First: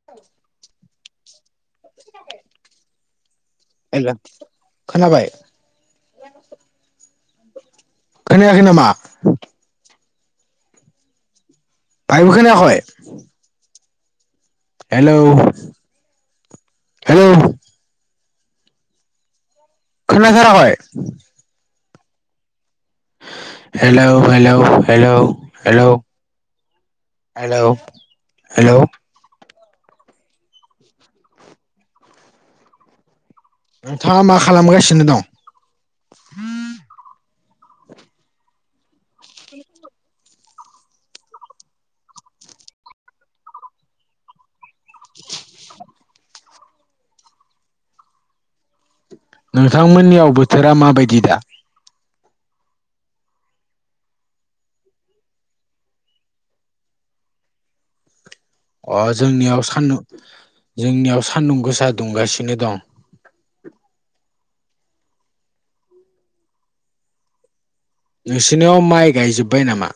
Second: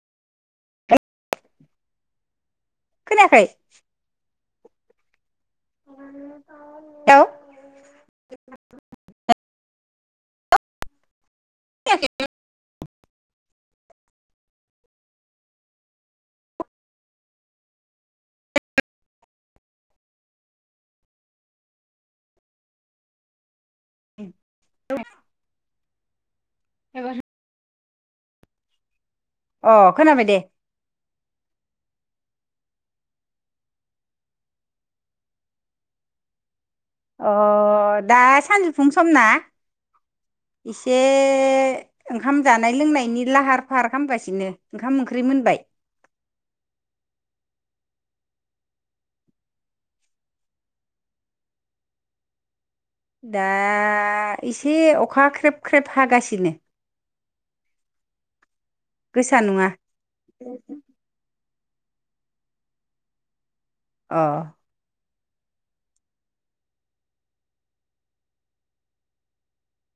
[inaudible] खोनायाखै? आइला खोनाबाय? खोनायाखै नामा [unintelligible] बाहायबो खोनायाखै हेलौ हेलौ खोनाथाराखै hello hello hello hello hello hello अ खोनाबाय दे नोंथाङा मा खालामगासिनो दं अ दा सानजौफुनि सम ना एसे ओंखाम जानाय लोंनायनि लाहार फाहार खालामगासिनो ओंखाम ओंख्रि मोनबाय नोंथांमोननियाव बोथोरा माबायदि दा दा एसे अखा ख्रेब ख्रेब हागासिनो [inaudible] अ गोसा जोंनियाव नङा सानदुं जोंनियाव सानदुं गोसा दुंगासिनो दं अ नोंसिनियाव माइ गायजोब्बाय नामा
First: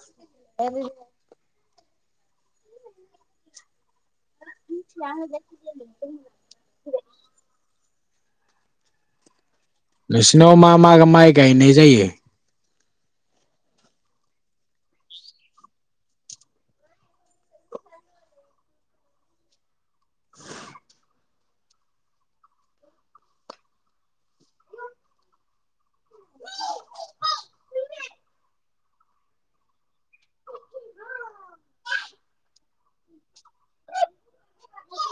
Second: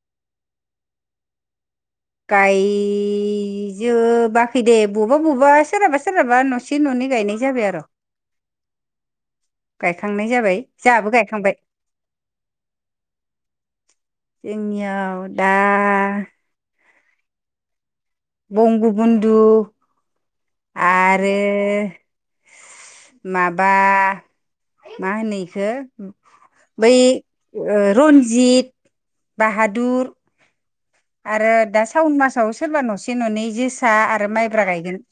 गायजोबोबाखै दे बबेबा बबेबा सोरहाबा सोरहाबा न' से न'नै गायनाय जाबाय आरो गायखांनाय नोंसिनाव जाबाय मा मा जोंहाबो माइ गायखांबाय गायनाय जायो जोंनियाव दा बंग' बुधु आरो माबा मा होनो इखौ बै रन्जित बाहादुर आरो दा सावन मासाव सोरबा न'से न'नै जोसा आरो माइब्रा गायगोन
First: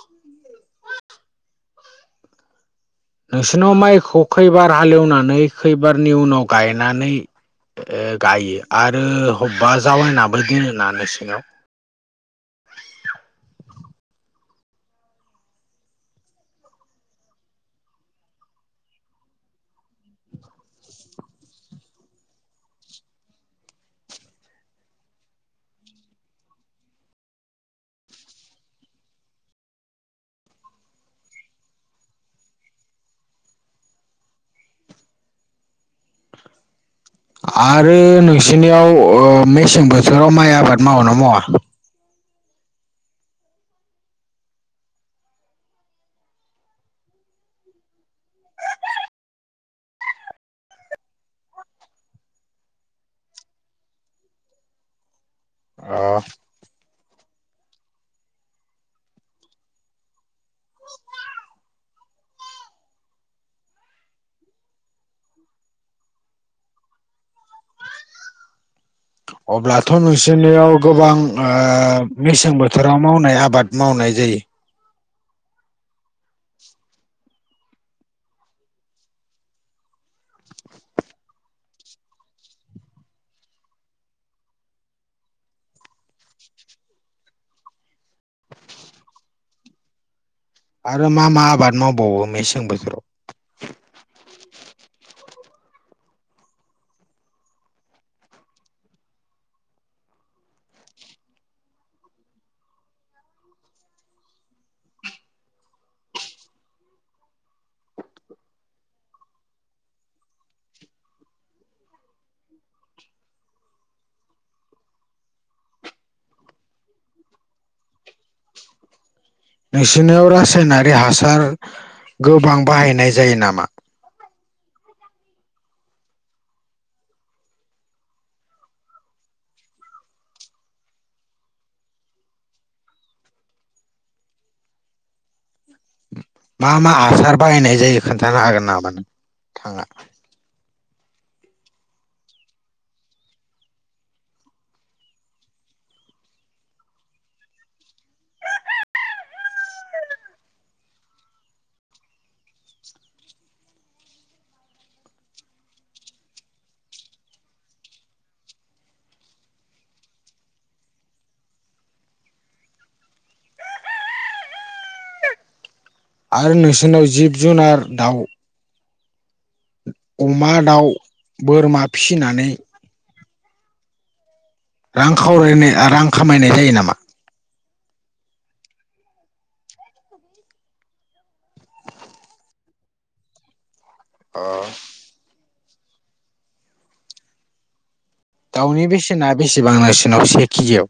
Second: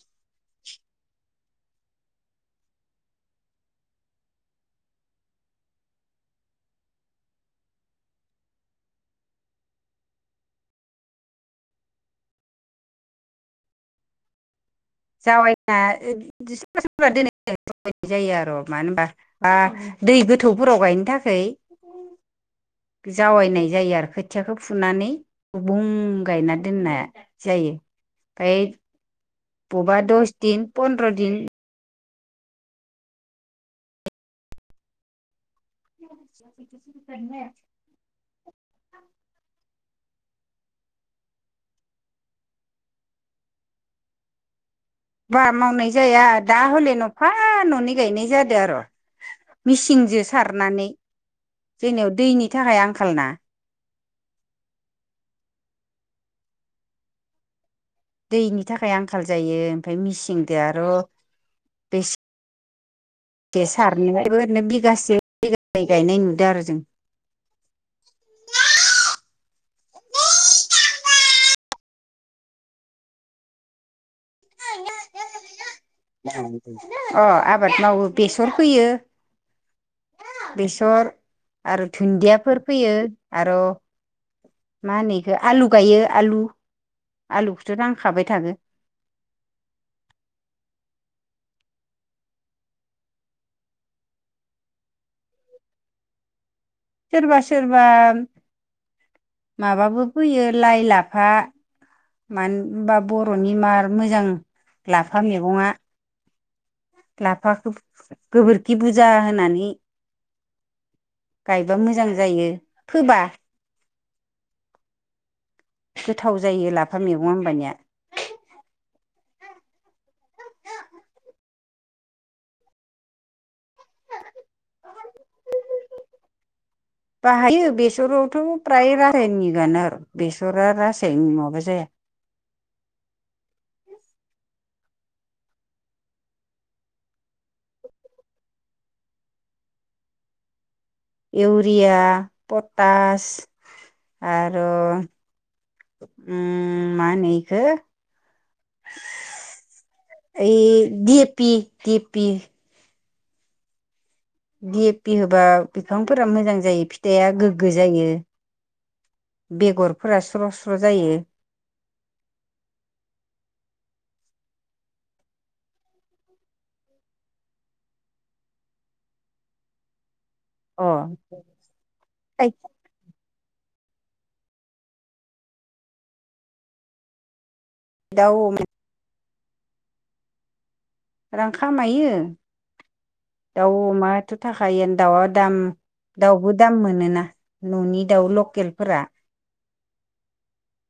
नोंसिोरनाव माइखौ खैबार हालेवनानै खैबारनि उनाव गायनानै गायो आरो बबेबा जावायनाबो दोनोना नोंसिङाव जावायना सोरबा सोरा दोन जनाय जायो आरो [unintelligible] मानो होनबा बा दै गोथौफोराव गायनो थाखाय जावायनाय जायो आरो खोथियाखौ फुनानै गुबुं गायना दोननाया जायो ओइ बबेबा दस दिन पनन्द्र' दिन [unintelligible] आरो नोंसिनियाव मेसें बोथोराव माइ आबाद मावो नामा बा मावनाय जाया दा हले न'फा न'नै गायनाय जादो आरो मिचिनजों सारनानै जोंनियाव दैनि थाखाय आंखाल ना अ दैनि थाखाय आंखाल जायो ओमफ्राय मिचिनजों आरो बेसे ए सारनायहायबो ओरैनो बिगासे बिगानै गायनाय नुदों आरो जों अब्लाथ' नोंसोरनियाव गोबां मेसें बोथोराव मावनाय आबाद मावनाय जायो अ आबाद मावो बेसर फोयो बेसर आरो दुन्दियाफोर फैयो आरो मा होनो बेखौ आलु गायो आलु आलुखौथ' नांखाबाय थागो आरो मा मा आबाद मावबावो मेसें बोथोराव सोरबा सोरबा माबाबो फैयो लाइ लाफा मानो होनबा बर'नि मार मोजां लाफा मैगङा लाफाखौ गोबोरखि बुरजा होनानै गायबा मोजां जायो फोबा गोथाव जायो लाफा मैगं होनबानिया नोंसिरनियाव रासायनारि हासार गोबां बाहायनाय जायो नामा? बाहायो बेसरावथ' फ्राय रासायनि गानो आरो बेसरा रासायनि नङाबा जाया मा मा हासार बाहायनाय जायो खोन्थानो हागोन नामा नोथाङा? इउरिया पटास आरो उम मा होनो बेखो? ओइ D A P D A poppy D A P होबा बिफांफोरा मोजां जायो फिथाइआ गोग्गो जायो। बेगरफोरा स्र' स्र' जायो। आरो नोंसोरनाव जिब जुनार दाउ अमा अ दाउ बोरमा फिसिनानै रां खावरायनाय रां खामायनाय जायो नामा? दाउ [unintelligible] [inaudible] रां खामायो दाउ अमायाथ' थाखायायो दाउआ दाम दाउबो दाम मोनोना न'नि दाउ लख दाउनि बेसेना बेसेबां नोंसिनाव से केिजियाव?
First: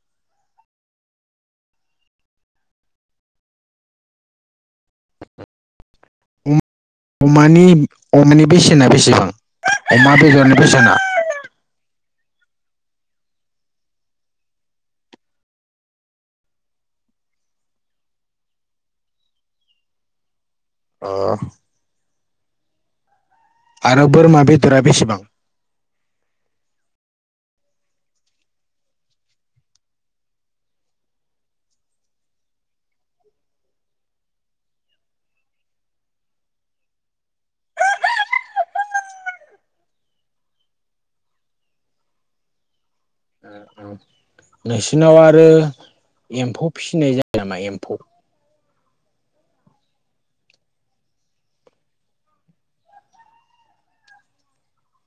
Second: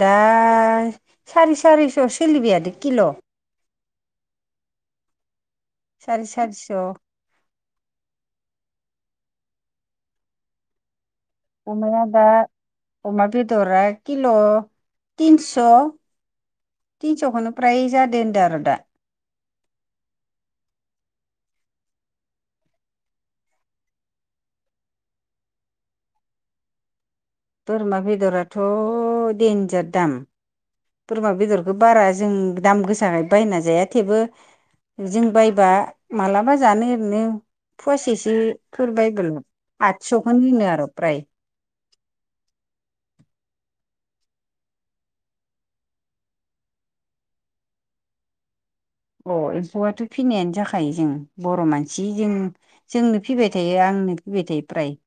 दा सार सारिस' सोलिबायादो किल'। [inaudible] सारि अम- सारिस' अमानि अमानि बेसेना बेसेबां अमा बेदरनि बेसेना? अमाया दा अमा बेदरा किल' तिनस'। थिनस'खौनो फ्राया जादो होनदों आरो दा। अ आरो बोरमा बेदरा बेसेबां? बोरमा बेदराथ' देन्जार दाम। बोरमा बेदरखौ बारा जों दाम गोसाखायनो बायना जाया थेवबो जों बायबा मालाबा जानो ओरैनो फसिसोफोर बाइबेल आदस'खौनो होनो आरो फ्राय। आ आ नोंसिरनाव आरो एम्फौ फिसिनाय जायो नामा एम्फौ? अ एम्फौआथ' फिनायानो जाखायो जों बर' मानसि जों जोंनो फिबाय थायो आंनो फिबाय थायो फ्राय।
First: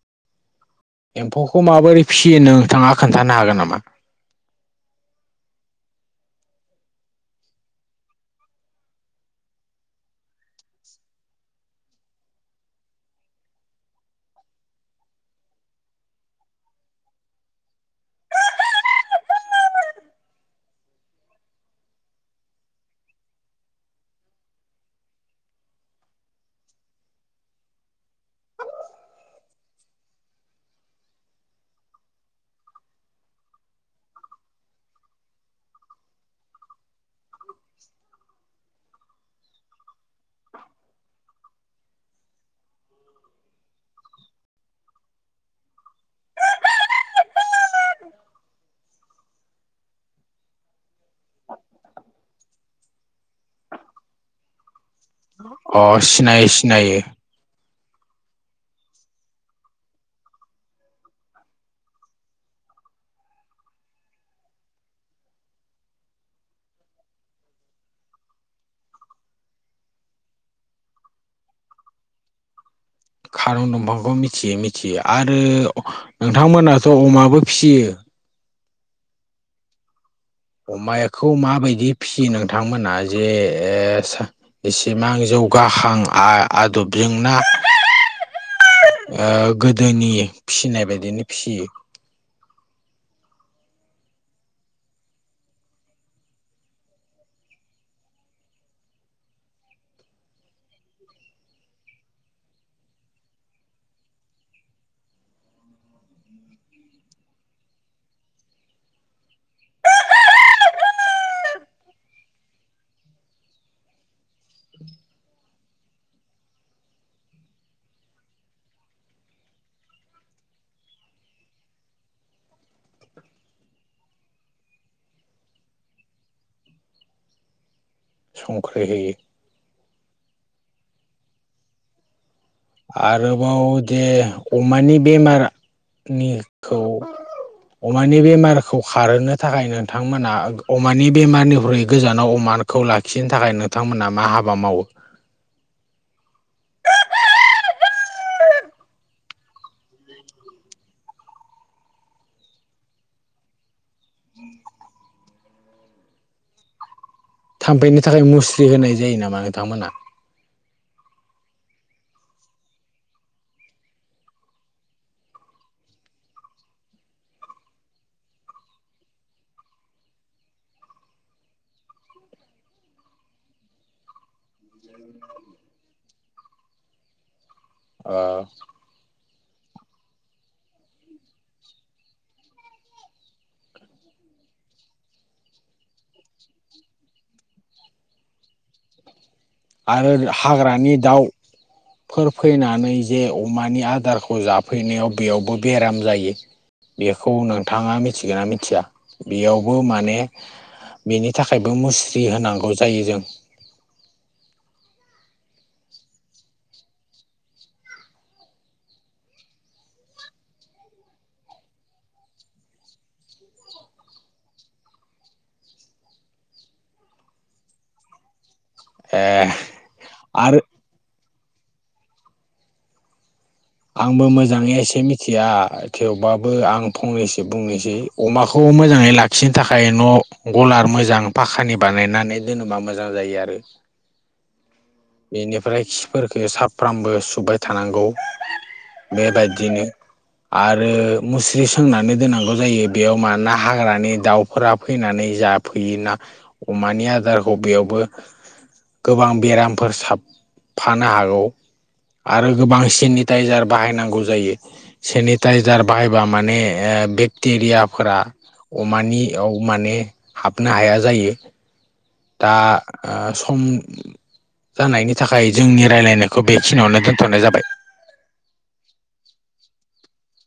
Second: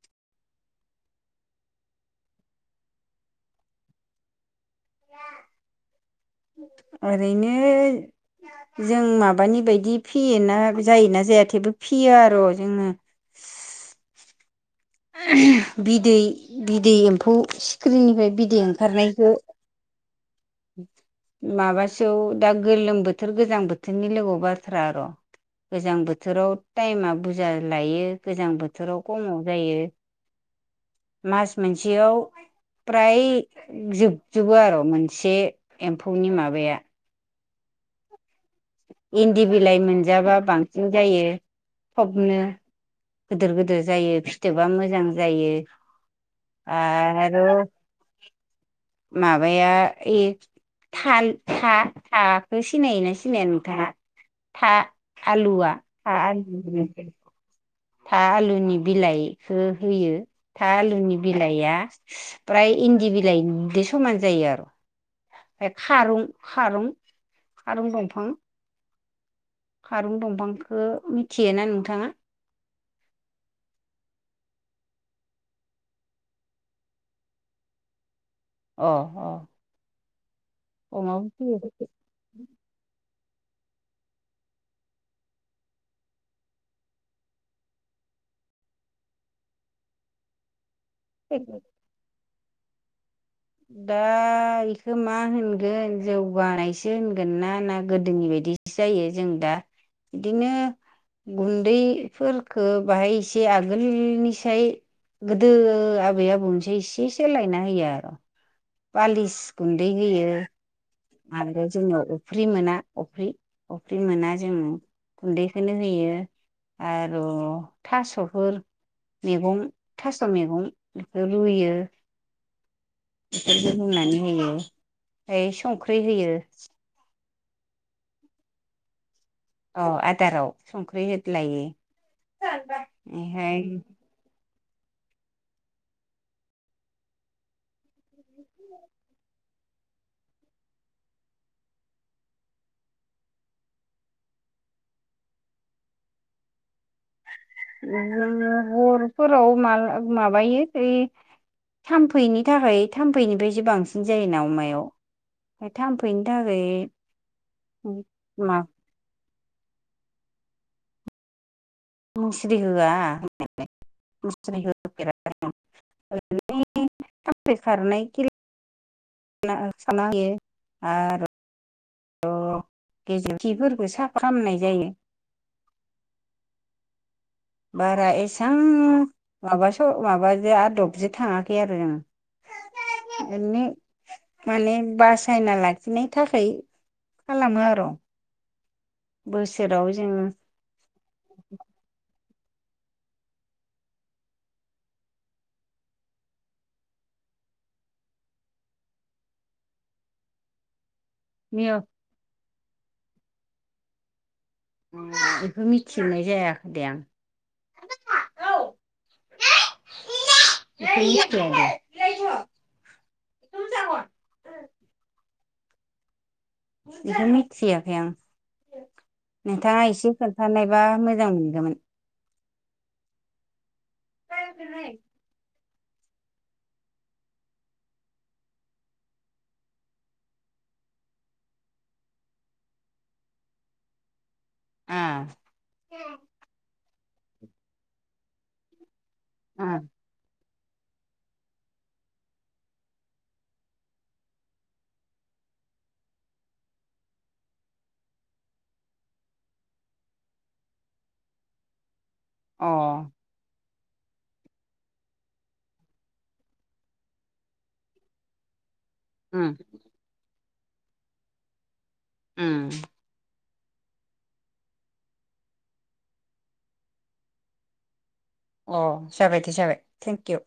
एम्फौखौ माबोरै फिसियोोन नोंथाङा खोन्थानो हागोन नामा? ओरैनो जों माबानि बायदि फियोना जायोना जाया थेबो फियो आर' जोङो। बिदै बिदै एम्फौ सिख्रिरिनिफ्राय बिदै ओंखारनायखौ माबासोयाव दा गोलोम बोथोर गोजां बोथोरनि लोगोआव बाथ्रा आर'। गोजां बोथोराव टाइमा बुरजा लायो गोजां बोथोराव खमाव जायो। [inaudible] मास मोनसेयाव फ्राय जोबजोबो आर' मोन से एम्फौनि माबाया। इन्दि बिलाइ मोनजाब्ला बांसिन जायो थबनो। गिदिर गिदिर जायो फिथोबा मोजां जायो। आरो माबाया इ था था थाखौ सिनायोना सिनाया नोंथाङा था आलुवा अ था सिनायो सिनायो आलुवा था आलुनि बिलाइखौ होयो था आलुनि बिलाइआ फ्राय इन्दि बिलाइजों समान जायो आरो। ओमफ्राय खारुं खारुं खारुं दंफां खारुन दंफांखौ मिथियोना नोंथाङा? खारुन दंफांखौ मिथियो मिथियो आरो नोंथांमोनाथ' अमाबो फियो अ अ अमायाखौ अमाबो माबायदि फियो फिसियो नोंथांमोनहा जे ओ इसेबां जौगाहां आ आदबजोंना ओ गोदोनि फिसिनाय बायदिनो फियो दा इखो मा होनगोन जौगानायसो होनगोन ना ना गोदोनि बायदि बिदि जायो जों दा बिदिनो गुन्दैफोरखो बाहाय इसे आगोलनिसाय गोदो आबै आबौनिसाय इसे सोलायना होयो आरो पालिस गुन्दै होयो आरो जोङो अफ्रि मोना अफ्रि अफ्रि मोना जोङो गुन्दैखौनो होयो आर' थास'फोर मेगं थास' मेगं बेखौ रुयो बेफोरखौ रूनानै होयो ओमफाय संख्रै होयो संख्रै होयो अ आदाराव संख्रै होद्लायो आरोबाव दे अमानि बेमारनिखौ अमानि बेमारखौ खारहोनो थाखाय नोंथांमोना अमानि बेमारनिख्रुइ गोजानाव अमा खौ लाखिनो थाखाय नोंथांमोना मा हाबा मावो? [unintelligible] हरफोराव मा माबायो ऐ थामफैनि थाखाय थामफैनिफायसो बांसिन जायोना अमायाव थाम्फैनि थाखै थाम्फैनि थाखाय मुस्रि होनाय जायो नामा नोंथांमोना? मुस्रि होआ होनायालाय मुस्रि होफेराखै ओरैनो थामफै खारनाय कि [unintelligible] साना होयो आर' र' गेजेर खिफोरखौ साफा खामनाय जायो [inaudible] बारा ओ एसां माबासो माबाजो आदबजो थाङाखै आरो जोङो एरैनो माने बासायना लाखिनायनि थाखाय खालामो आर' बोसोराव आरो जोङो हाग्रानि दाउ फोर फैनानै जे अमानि आदारखौ जाफैनायाव बेयावबो बेराम जायो बेखौ नोंथाङा मिथिगोना मिथिया बेयावबो माने बेनि थाखायबो मिय' मुस्रि होनांगौ जायो जों बेखौ मिथिनाय जायाखै दे आं औ [unintelligible] मिथियाखै आं ए नोंथाङा एसे आरो खोन्थानायबा मोजां मोनगोमोन आंबो मोजाङै एसे मिथिया थेवबाबो आं फंनैसो बुंनोसै अमाखौ मोजाङै लाखिनो थाखाय न' ग'लार मोजां फाखानि बानायनानै दोनोबा मोजां जायो आरो आ बेनिफ्राय खि फोरखो साफ्रामबो सुबाय थानांगौ आ बेबायदिनो आरो मुस्रि सोंनानै दोनांगौ जायो बेयाव मानोना हाग्रानि दाउफोरा फैनानै जा फैयोना अमानि आदारखौ बेयावबो गोबां बेराम फोर साबफानो हागौ आरो अ गोबां सेनि टाइजार बाहायनांगौ जायो सेनिटाइजार बाहायबा माने ओ बेक्टेरियाफोरा उम अमानियाव माने हाबनो हाया जायो दा उम ओ सम जानायनि थाखाय जोंनि रायलायनायखौ बेखिनियावनो दोनथ'नाय जाबाय अ जाबाय दे जाबाय थेंकिउ